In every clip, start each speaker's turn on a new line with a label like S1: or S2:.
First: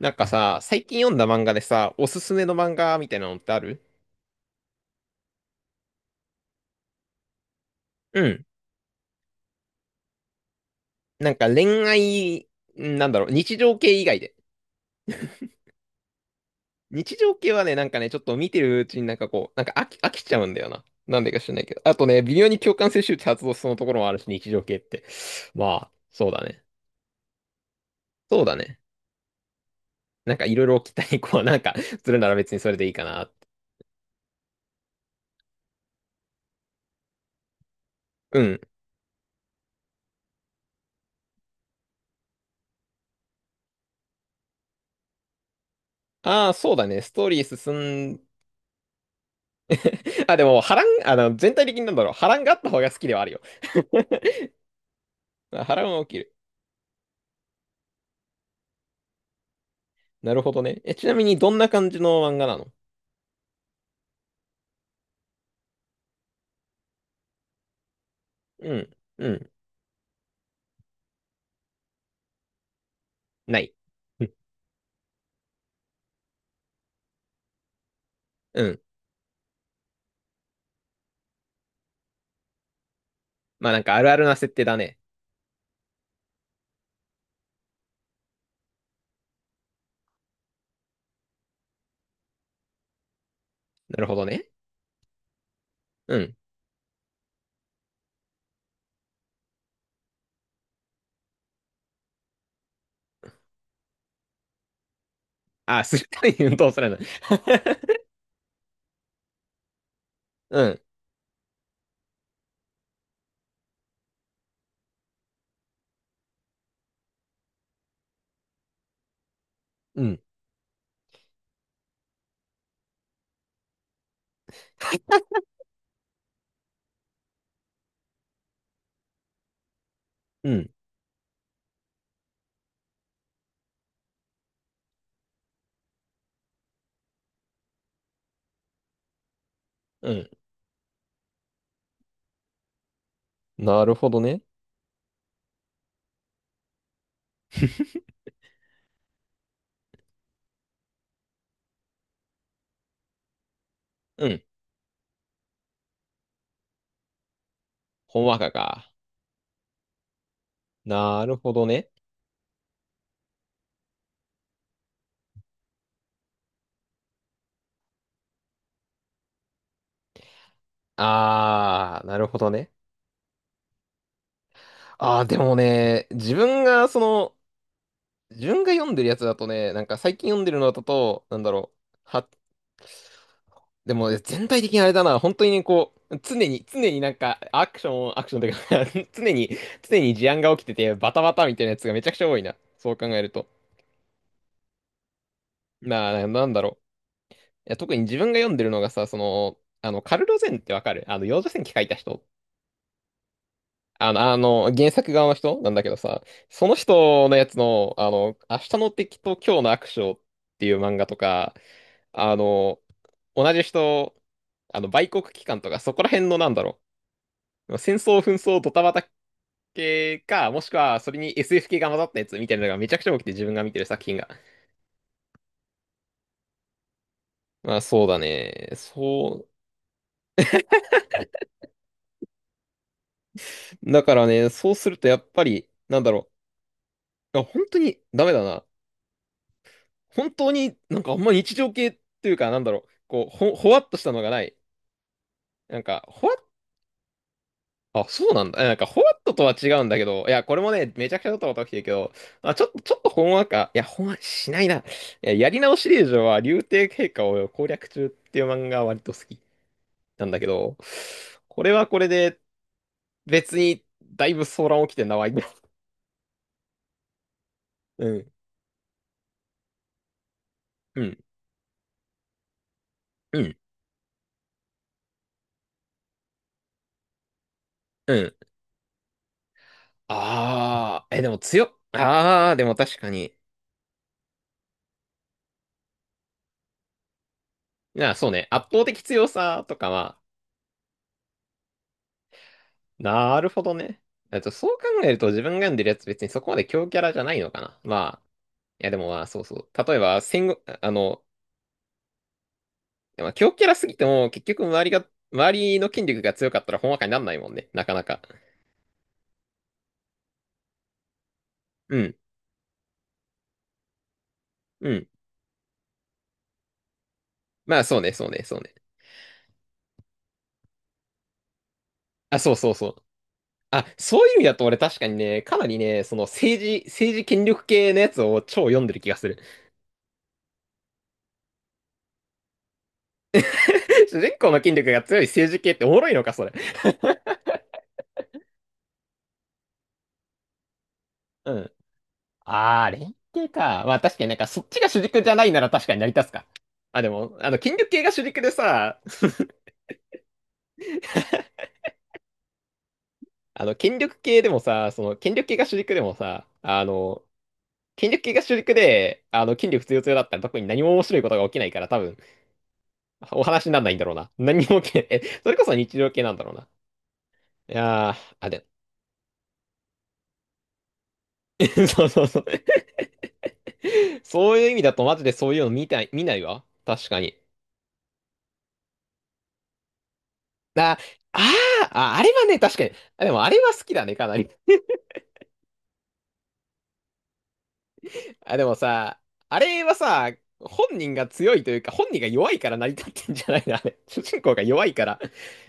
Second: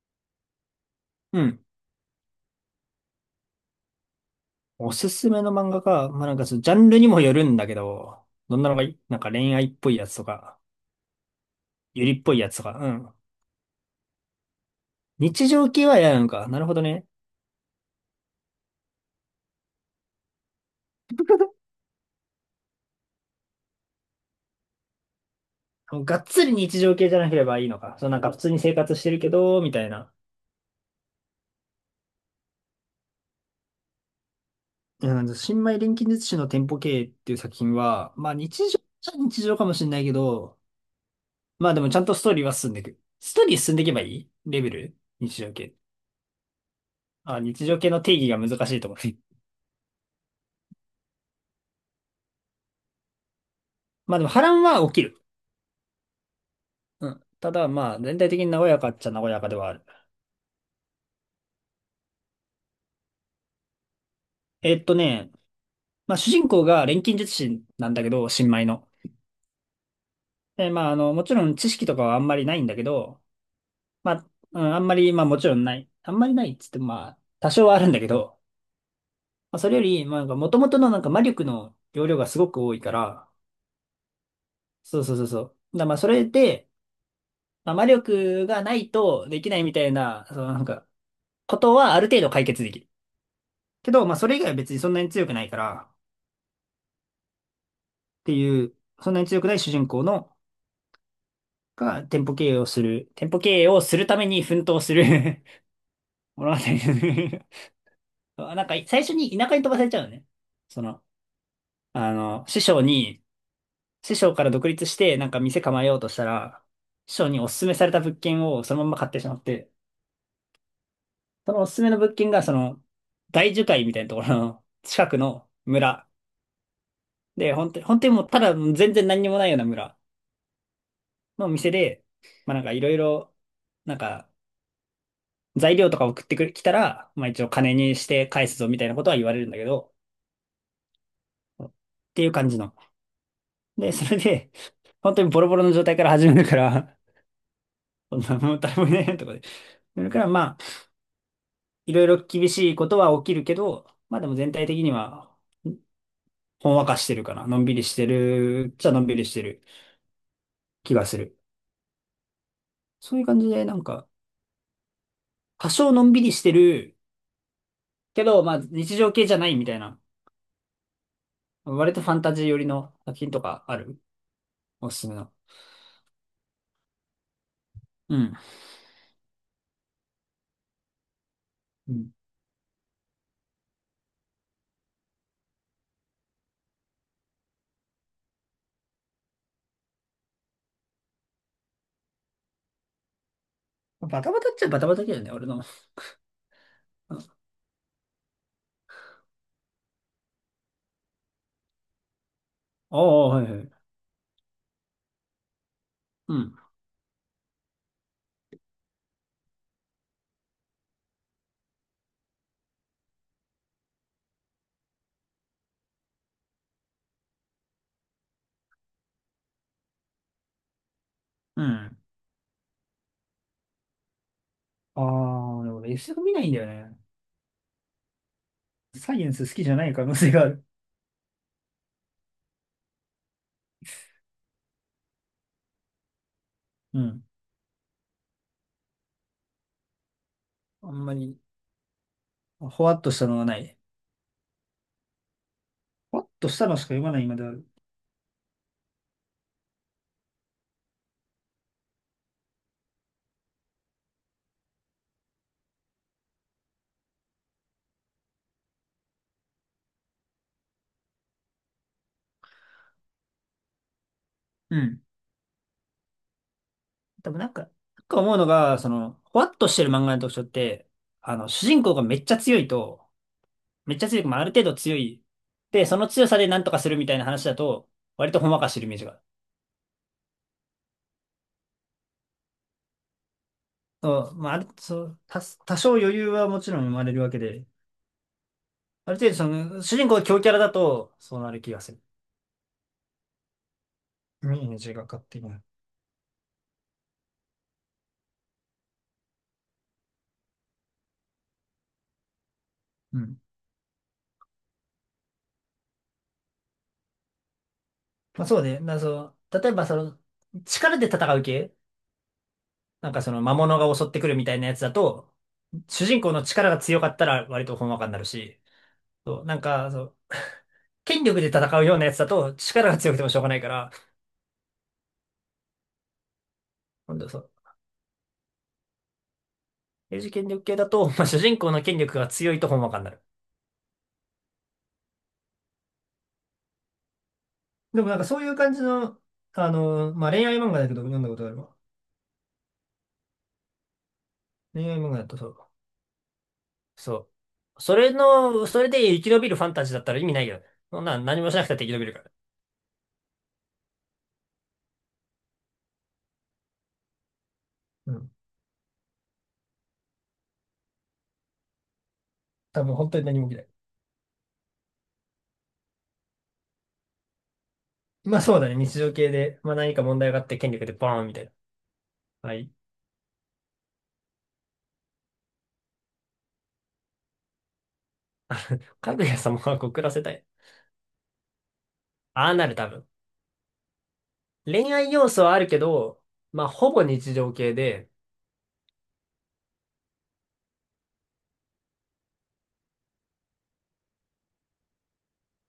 S1: なんかさ、最近読んだ
S2: う
S1: 漫画で
S2: ん。
S1: さ、おすすめの漫画みたいなのってある？
S2: おすすめの漫画か。まあ、なんかそのジャンルにもよるんだけ
S1: う
S2: ど、
S1: ん。
S2: どんなのがいい？なんか恋愛っぽいやつとか、
S1: なんか恋
S2: ゆりっぽい
S1: 愛、
S2: やつとか、う
S1: な
S2: ん。
S1: んだろう、日常系以外で。
S2: 日常系は嫌なのか。なるほどね。
S1: 日常系はね、なんかね、ちょっと見てるうちになんかこう、飽き、飽きちゃうんだよな。なんでか知らないけ ど。あとね、微妙に共感性周知発動しそうなところもあるし、日常系って。まあ、
S2: がっ
S1: そうだ
S2: つり
S1: ね。
S2: 日常系じゃなければいいのか。そう、なんか普
S1: そう
S2: 通
S1: だ
S2: に生
S1: ね。
S2: 活してるけど、みたいな。
S1: なんかいろいろ期待、こう、なんか、するなら別にそれでいいかなって。
S2: うんか新米錬金術師の店舗経営っていう作品は、まあ
S1: うん。
S2: 日常っちゃ日常かもしれないけど、まあでもちゃんとストーリーは進んでいく。ストーリー進んでいけばいいレベル日常系。
S1: ああ、そうだね。ストーリ
S2: あ、
S1: ー
S2: 日常系の
S1: 進
S2: 定
S1: ん、
S2: 義が難しいと思う。
S1: あ、でも、波乱、あの、全体的になんだろう、波乱があった方が好きではあるよ。
S2: まあでも波乱は起きる。
S1: あ、波乱は起きる。
S2: うん。ただ、まあ、全体的に和やかっちゃ和やかではある。
S1: なるほどね。え、ちなみにどんな感じの漫画なの？
S2: えっとね、まあ、主人公が錬金術師なんだけど、新米
S1: う
S2: の。
S1: ん。うん。
S2: で、まあ、もちろん知識とかはあんまりないんだけど、
S1: ない。
S2: ま
S1: う
S2: あ、
S1: ん。
S2: うん、あんまり、まあ、もちろんない。あんまりないっつっても、まあ、多少はあるんだけど、
S1: うん。
S2: まあ、それより、まあ、なんか、元々のなんか魔力の容量がすごく多いから、
S1: まあなんかあるあるな設定だね。
S2: そうそうそうそう。だからまあ、それで、まあ、魔力がないとできないみたいな、そのなんか、ことはある程度解決できる。け
S1: な
S2: ど、
S1: る
S2: ま
S1: ほ
S2: あ、
S1: ど
S2: それ以
S1: ね。
S2: 外は別にそんなに強くないから、
S1: うん。
S2: っていう、そんなに強くない主人公の、が店舗経営をするために奮闘する
S1: あ、するために
S2: 物
S1: 運
S2: 語。
S1: 動するの。
S2: あ、なんか、最初に田舎に飛ばされちゃうのね。
S1: う
S2: そ
S1: ん。
S2: の、あの、師匠に、師匠から独立して、なんか店構えようとしたら、師匠におすすめされた物件をそのまま買ってしまって、
S1: うん。
S2: そのおすすめの物件が、その、大樹海みたいなところの近くの村。で、本当に、本当にもうただ全然何にもないような村
S1: うん。
S2: の店で、まあなんかいろいろ、なんか、材料とか送ってくる、来たら、まあ一応金にして返すぞみたいなことは言われるんだけど、
S1: うん。
S2: っていう感じの。
S1: な
S2: で、
S1: るほ
S2: それ
S1: どね。
S2: で、本当にボロボロの状態から始めるから、そんなもう誰もいないとかで。それからまあ、いろいろ厳しいことは起きるけど、まあ
S1: う
S2: でも
S1: ん。
S2: 全体的には、ほんわかしてるかな。のんびりして
S1: ほんわか
S2: る、じ
S1: か。
S2: ゃのんびりしてる気がす
S1: なる
S2: る。
S1: ほどね。
S2: そういう感じで、なんか、多少のんびりしてるけど、まあ日常系じゃないみたいな、割
S1: あ
S2: と
S1: ー、
S2: ファ
S1: な
S2: ン
S1: る
S2: タ
S1: ほ
S2: ジー
S1: ど
S2: 寄り
S1: ね。
S2: の作品とかある？おすすめ
S1: あー、
S2: の。
S1: でもね、自分がその、
S2: うん。
S1: 自分が読んでるやつだとね、なんか最近読んでるのだと、なんだろう。
S2: うん、
S1: でも全体的にあれだな、本当にね、こう、常に、常になんか、アクション、アクションというか、 常に、常に事案が起きてて、バタバタみたいなやつがめちゃくちゃ多いな。そう考えると。
S2: バタバタっちゃバタバタだよね、俺の。あ
S1: なあ、なんだろう。いや、特に自分が読んでるのがさ、その、あの、カルロゼンってわかる？あの、幼女戦記書いた人。
S2: あ、はいはい。
S1: あの、あの、原作側の人なんだけどさ、
S2: うん。
S1: その人のやつの、あの、明日の敵と今日の悪将っていう漫画とか、あの、同じ人、あの、売国機関とか、そこら辺のなんだろう。戦争、紛争、ドタバタ系か、もしくはそれに
S2: う
S1: SF 系が
S2: ん。
S1: 混ざったやつみたいなのがめちゃくちゃ多くて自分が見てる作品が。
S2: ああ、でも俺 SF 見ないんだよね。
S1: まあそうだね。
S2: サイエンス
S1: そ
S2: 好きじゃない可能性がある。
S1: う。だからね、そうするとやっぱり、なんだろ
S2: うん。
S1: う。あ、本当にダメだな。本当に
S2: あ
S1: なん
S2: ん
S1: か
S2: ま
S1: あんま
S2: り、
S1: 日常系っていうか、なんだろ
S2: ほ
S1: う。
S2: わっとした
S1: こう、
S2: のは
S1: ほ、
S2: な
S1: ほわ
S2: い。
S1: っとしたのがない。なんか、
S2: ほわ
S1: ほ
S2: っ
S1: わっ、
S2: としたのしか読まないまである。
S1: あ、そうなんだ。え、なんか、ほわっととは違うんだけど、いや、これもね、めちゃくちゃドたこタ起きてるけど、あ、ちょっと、ちょっとほんわか、いや、ほんわかしないな。いや、やり直し令嬢は、竜帝陛下を攻略中っていう漫画は割と好きなんだけど、これはこれで、別に、だいぶ騒
S2: う
S1: 乱起き
S2: ん。
S1: てんな、わい。
S2: でもなんか、なん
S1: う
S2: か
S1: ん、
S2: 思うのが、その、ほわっとしてる漫画の特徴って、
S1: うん、
S2: 主人公がめっちゃ強いと、
S1: うん、
S2: めっちゃ強い、まあ、ある程度強い。で、その強さでなんとかするみたいな話だと、
S1: う
S2: 割
S1: ん。
S2: とほんわかしてるイメージがある。
S1: あー、え、でも強っ。あー、でも確かに。
S2: そう、まあ、あるそう、多少余裕はもちろん生まれるわけで、
S1: な、そうね、圧倒的
S2: ある
S1: 強
S2: 程度そ
S1: さと
S2: の、
S1: か
S2: 主人公
S1: は、
S2: が強キャラだと、そうなる気がする。
S1: なるほどね。えっ
S2: イ
S1: と、
S2: メ
S1: そう
S2: ー
S1: 考
S2: ジが
S1: える
S2: 勝
S1: と
S2: 手
S1: 自
S2: に。
S1: 分が読んでるやつ別にそこまで強キャラじゃないのかな。まあ、いや、でもまあ、そうそう。例えば、戦後、あの、
S2: う
S1: まあ、
S2: ん。
S1: 強キャラすぎても、結局周りが、周りの筋力が強かったら、ほんわかになんないもんね。なかなか。
S2: まあそうね。なそう例えばその、力で戦う系
S1: うん。
S2: なんかその魔物が襲ってくるみたいなやつ
S1: う
S2: だ
S1: ん。
S2: と、主人公の力が強かったら割と
S1: まあ、
S2: ほん
S1: そ
S2: わ
S1: う
S2: か
S1: ね、
S2: になる
S1: そうね、そう
S2: し、
S1: ね。
S2: そう、なんか、そう、権力で戦うようなやつだ
S1: あ、そ
S2: と
S1: うそうそ
S2: 力
S1: う。
S2: が強くてもしょうがないか
S1: あ、
S2: ら、
S1: そういう意味だと俺確かにね、かなりね、その政治、
S2: 今
S1: 政治
S2: 度そ
S1: 権
S2: う、
S1: 力系のやつを超読んでる気がする。
S2: 英治権力系だと、まあ、主人公の権力が強いとほんわかになる。
S1: 主人公の筋力が強い政治系っておもろいのか、それ。
S2: でもなんかそういう感じの、まあ、恋愛漫画だけど読んだことが
S1: う
S2: ある
S1: ん。
S2: わ。
S1: あー、連携か。まあ確かになんかそっちが
S2: 恋愛
S1: 主
S2: 漫画
S1: 軸
S2: だ
S1: じゃ
S2: と
S1: な
S2: そ
S1: いな
S2: う
S1: ら確かに成り立つか。あ、で
S2: そ
S1: も、あの、筋
S2: う。
S1: 力系が主軸で
S2: それ
S1: さ、
S2: で生き延びるファンタジーだったら意味ないよ。そんな何もしなくたって生き延びるから。
S1: あの、権力系でもさ、その、権力系が主軸でもさ、あの、権
S2: う
S1: 力
S2: ん。
S1: 系が主軸で、あの、権力強強だったら特に何も面白いことが起きないから多分、
S2: 多分本当に何
S1: お
S2: も起きな
S1: 話
S2: い。
S1: にならないんだろうな。何も起きない。え、それこそ日常系なんだろうな。いやー、
S2: まあ
S1: あ
S2: そう
S1: れ。
S2: だね。日常系で、まあ何か問題があって権力でバーンみたいな。
S1: そうそうそう。
S2: はい。
S1: そういう意味だとマジでそういうの見たい、見ないわ。確かに。
S2: かぐや様は告らせたい。
S1: あ、あー、あ、あれは
S2: ああ
S1: ね、
S2: なる
S1: 確か
S2: 多
S1: に。
S2: 分。
S1: あ、でもあれは好きだね、かなり。
S2: 恋愛要素はあるけど、まあほぼ日常系で、
S1: あ、でもさ、あれはさ、本人が強いというか、本人が弱いから成り立ってんじゃないの、あれ。主人公が弱いから、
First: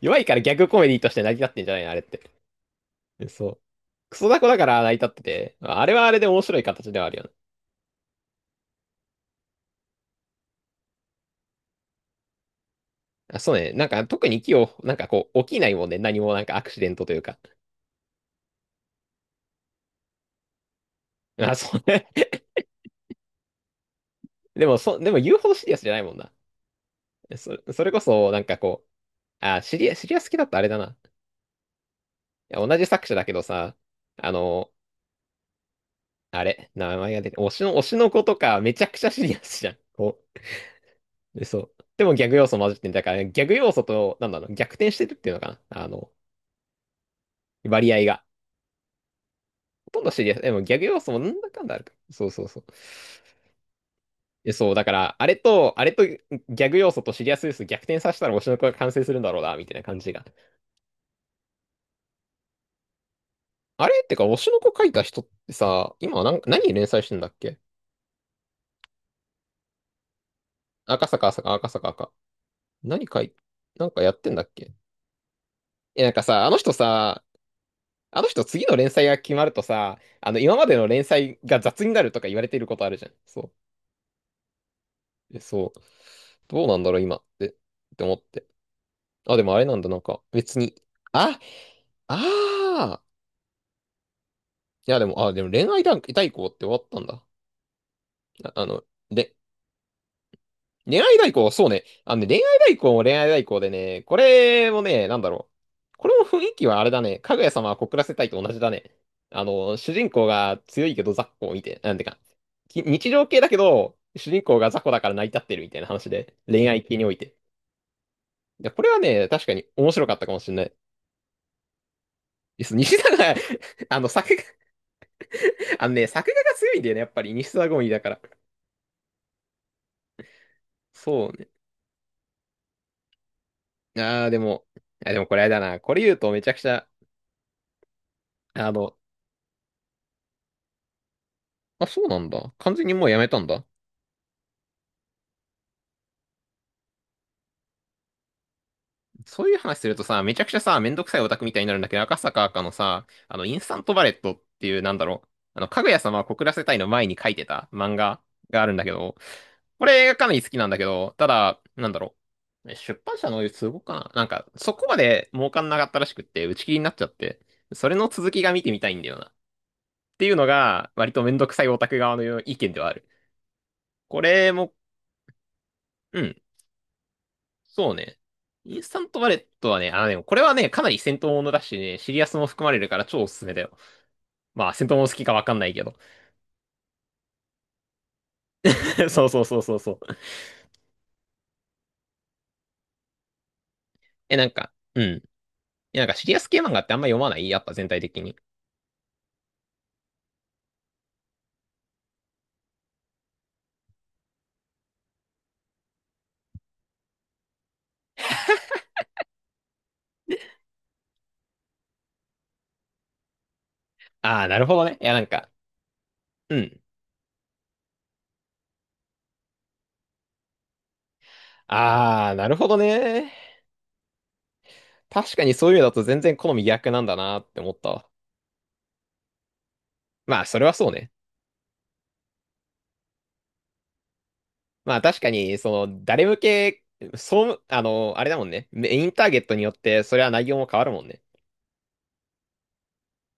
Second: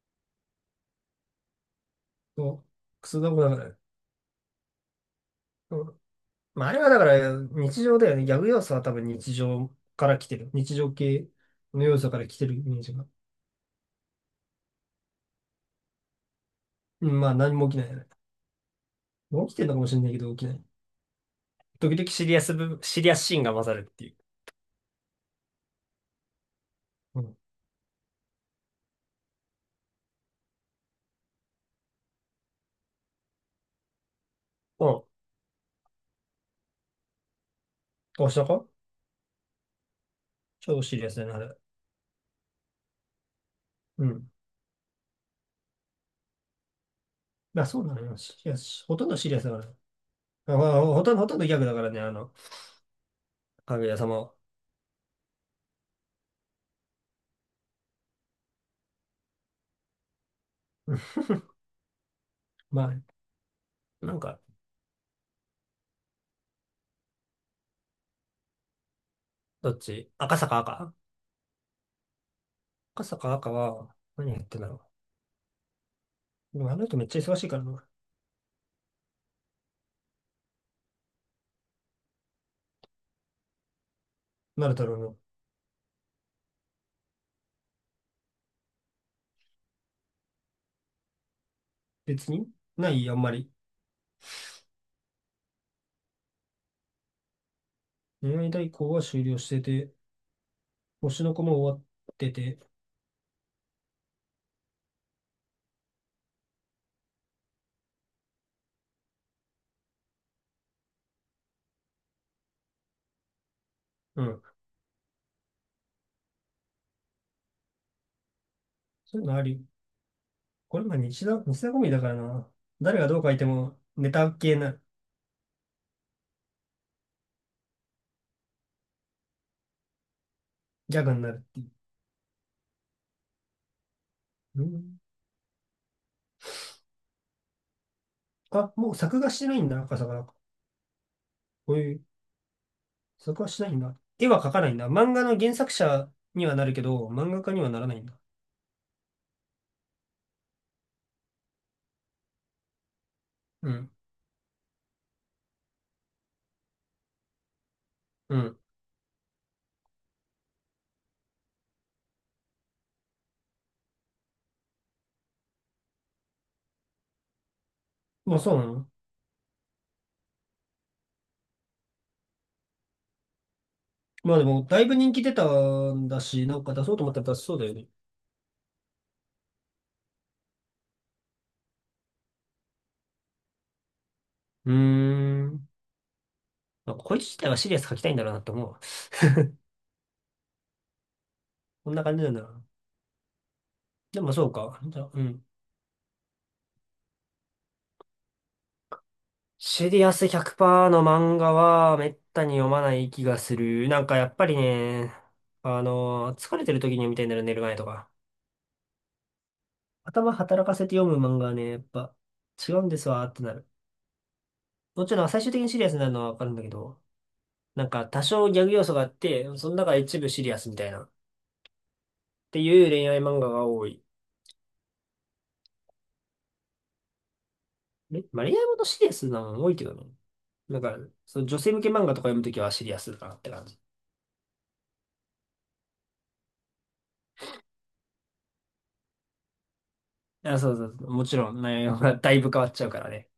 S1: 弱いからギャグコメディとして成り立ってんじゃないの、あれって。
S2: そうクソだも
S1: そ
S2: んだ
S1: う。
S2: から。
S1: クソダコだから成り立ってて、
S2: う
S1: あれ
S2: ん。
S1: はあれで面白い
S2: まああれは
S1: 形
S2: だ
S1: では
S2: か
S1: ある
S2: ら
S1: よね。
S2: 日常だよね。ギャグ要素は多分日常から来てる。日常系の要素から来てるイメージが。
S1: あ、そうね。なんか特に木を、なんかこう、起きないもんね。何もなんかアクシデント
S2: う
S1: とい
S2: ん、
S1: う
S2: まあ
S1: か。
S2: 何も起きないよね。起きてるのかもしれないけど起きない。
S1: あ、そう
S2: 時
S1: ね。
S2: 々シリアス部分、シリアスシーンが混ざるっていう。
S1: でも、そ、でも言うほどシリアスじゃないもんな。
S2: うん。
S1: そ、それこそ、なんかこう、あ、シリア、シリアス好きだったあれだな。いや同じ作者だけどさ、あの、
S2: お、
S1: あれ、名前が出て、推しの、推しの子
S2: どうし
S1: と
S2: た
S1: か
S2: う
S1: めちゃくちゃシリアスじゃん。こ
S2: 超シリアスにな
S1: う。で、そ
S2: る。
S1: う。でもギャグ要素混じってんだから、ギャグ要素
S2: う
S1: と、な
S2: ん。
S1: んだろう、逆転してるっていうのかな。あの、
S2: まあそう
S1: 割
S2: なの
S1: 合
S2: よ。
S1: が。
S2: シリアス、ほとんどシリアスだか
S1: ほ
S2: ら。
S1: とんどシリアス。で
S2: あ
S1: も
S2: ま
S1: ギャ
S2: あ
S1: グ要
S2: ほと
S1: 素
S2: ん
S1: も
S2: ど、
S1: な
S2: ほとん
S1: ん
S2: ど
S1: だ
S2: ギャ
S1: か
S2: グ
S1: ん
S2: だ
S1: だあ
S2: か
S1: る
S2: ら
S1: か。
S2: ね、あ
S1: そう
S2: の、
S1: そうそう。
S2: かぐや様は。
S1: え、そう、だから、あれと、あれとギャグ要素とシリアス要素逆転させたら推しの子が完成するんだろうな、みたいな感じが。
S2: うん、まあ、
S1: あれっ
S2: な
S1: て
S2: ん
S1: か、推
S2: か、
S1: しの子書いた人ってさ、今なん、何連載してんだっけ？
S2: どっち赤坂赤
S1: 赤坂、赤坂、赤坂。赤
S2: 赤
S1: 何書
S2: 坂
S1: い、
S2: 赤
S1: なん
S2: は、
S1: かやって
S2: 何
S1: ん
S2: や
S1: だ
S2: っ
S1: っ
S2: てんだ
S1: け？
S2: ろ
S1: え、なんかさ、あの
S2: う。でも
S1: 人
S2: あの人めっちゃ
S1: さ、
S2: 忙しいからな。
S1: あの人次の連載が決まるとさ、あの今までの連載が雑になるとか言われていることあるじゃん。そ
S2: なるだろうの。
S1: う。え、そう。どうなんだろう今って、って思って。あ、でもあれなんだ、なんか別に。あ、あ
S2: 別にな
S1: あ。
S2: いあんまり。
S1: いやでも、あ、でも恋愛段階代行って終わったんだ。
S2: 恋愛
S1: あ、あ
S2: 代
S1: の、
S2: 行は終
S1: れ、
S2: 了してて、
S1: 恋
S2: 推
S1: 愛
S2: し
S1: 代
S2: の子
S1: 行、
S2: も
S1: そう
S2: 終わ
S1: ね。あ
S2: っ
S1: のね、
S2: て
S1: 恋愛
S2: て、
S1: 代行も恋愛代行でね、これもね、なんだろう。これも雰囲気はあれだね。かぐや様は告らせたいと同じだね。あの、主人公が強いけど雑魚を見て、なんてか、き、日常系だけど、
S2: う
S1: 主人
S2: ん。
S1: 公が雑魚だから成り立ってるみたいな話で、恋愛系において。いやこれは
S2: そうい
S1: ね、
S2: うのあ
S1: 確かに
S2: り、
S1: 面白かったかもしれない。
S2: これも日常コメディだからな。
S1: です
S2: 誰
S1: 西
S2: が
S1: 田
S2: どう書
S1: が、
S2: いても
S1: あの、
S2: ネタ
S1: 作画、
S2: 系な、
S1: あのね、作画が強いんだよね、やっぱり。西田ゴミだから。
S2: ギャグに
S1: そ
S2: な
S1: う
S2: るっ
S1: ね。
S2: ていう。
S1: あー、で
S2: う
S1: も、
S2: ん。
S1: あ、でもこれあれだな。これ言うとめちゃくちゃ、あ
S2: あ、もう
S1: の、
S2: 作画してないんだ、赤坂なんか。こう
S1: あ、
S2: いう、
S1: そうなんだ。完全にもうやめた
S2: 作
S1: ん
S2: 画して
S1: だ。
S2: ないんだ。絵は描かないんだ。漫画の原作者にはなるけど、漫画家にはならないんだ。
S1: そういう話するとさ、めちゃくちゃさ、めんどくさいオタクみたいになるんだけど、赤坂赤のさ、あの、インス
S2: う
S1: タン
S2: ん。
S1: トバレットっていう、なんだろう。あの、かぐや様は告らせたいの前に書いてた漫画
S2: うん。
S1: があるんだけど、これがかなり好きなんだけど、ただ、なんだろう。出版社の都合かななんか、そこまで儲かんなかったらしくって、打ち切りになっちゃって、それの続
S2: まあ
S1: きが
S2: そう
S1: 見
S2: な
S1: てみた
S2: の。
S1: いんだよな。っていうのが、割とめんどくさいオタク側の意見ではある。こ
S2: まあで
S1: れ
S2: も、
S1: も、
S2: だいぶ人気出たん
S1: う
S2: だ
S1: ん。
S2: し、なんか出そうと思ったら出しそうだよね。
S1: そうね。インスタントバレットはね、あのね、これはね、かなり戦闘ものだしね、シリアスも含まれるから超おすすめだよ。ま
S2: う
S1: あ、
S2: ー
S1: 戦闘もの好きかわかんな
S2: ん。
S1: いけど。
S2: まあ、こいつ自体はシリアス描きたいんだろうなって思う。
S1: そうそうそうそうそう。
S2: こんな感じなんだろうな。でも
S1: え、な
S2: そ
S1: ん
S2: う
S1: か、
S2: か。じ
S1: うん。
S2: ゃあ、
S1: い
S2: うん。
S1: や、なんかシリアス系漫画ってあんま読まないやっぱ全体的に。
S2: シリアス100%の漫画はめったに読まない気がする。なんかやっぱりね、あの、疲れてる時に読みたいんだよね、寝る前とか。頭働かせて読む漫画はね、やっぱ違うんですわーってなる。
S1: ああ、なるほどね。い
S2: も
S1: や、
S2: ち
S1: な
S2: ろ
S1: ん
S2: ん最
S1: か、
S2: 終的にシリアスになるのはわかるんだ
S1: う
S2: け
S1: ん。
S2: ど、なんか多少ギャグ要素があって、その中で一部シリアスみたいな、っ
S1: ああ、なる
S2: て
S1: ほど
S2: いう恋愛
S1: ね。
S2: 漫画が多い。
S1: 確かにそういうのだと全然好み逆なんだなって思ったわ。
S2: え、まあ、恋愛ものシリアスなの多いけどね。
S1: まあ、それは
S2: なん
S1: そう
S2: か、
S1: ね。
S2: その女性向け漫画とか読むときはシリアスだなって感じ。
S1: まあ、確かに、その、誰向け、そう、あの、あれだもんね。メインターゲットによって、それは内容
S2: あ、
S1: も
S2: そう
S1: 変わ
S2: そ
S1: る
S2: う
S1: も
S2: そ
S1: ん
S2: う。
S1: ね。
S2: もちろん内容がだいぶ変わっちゃうからね。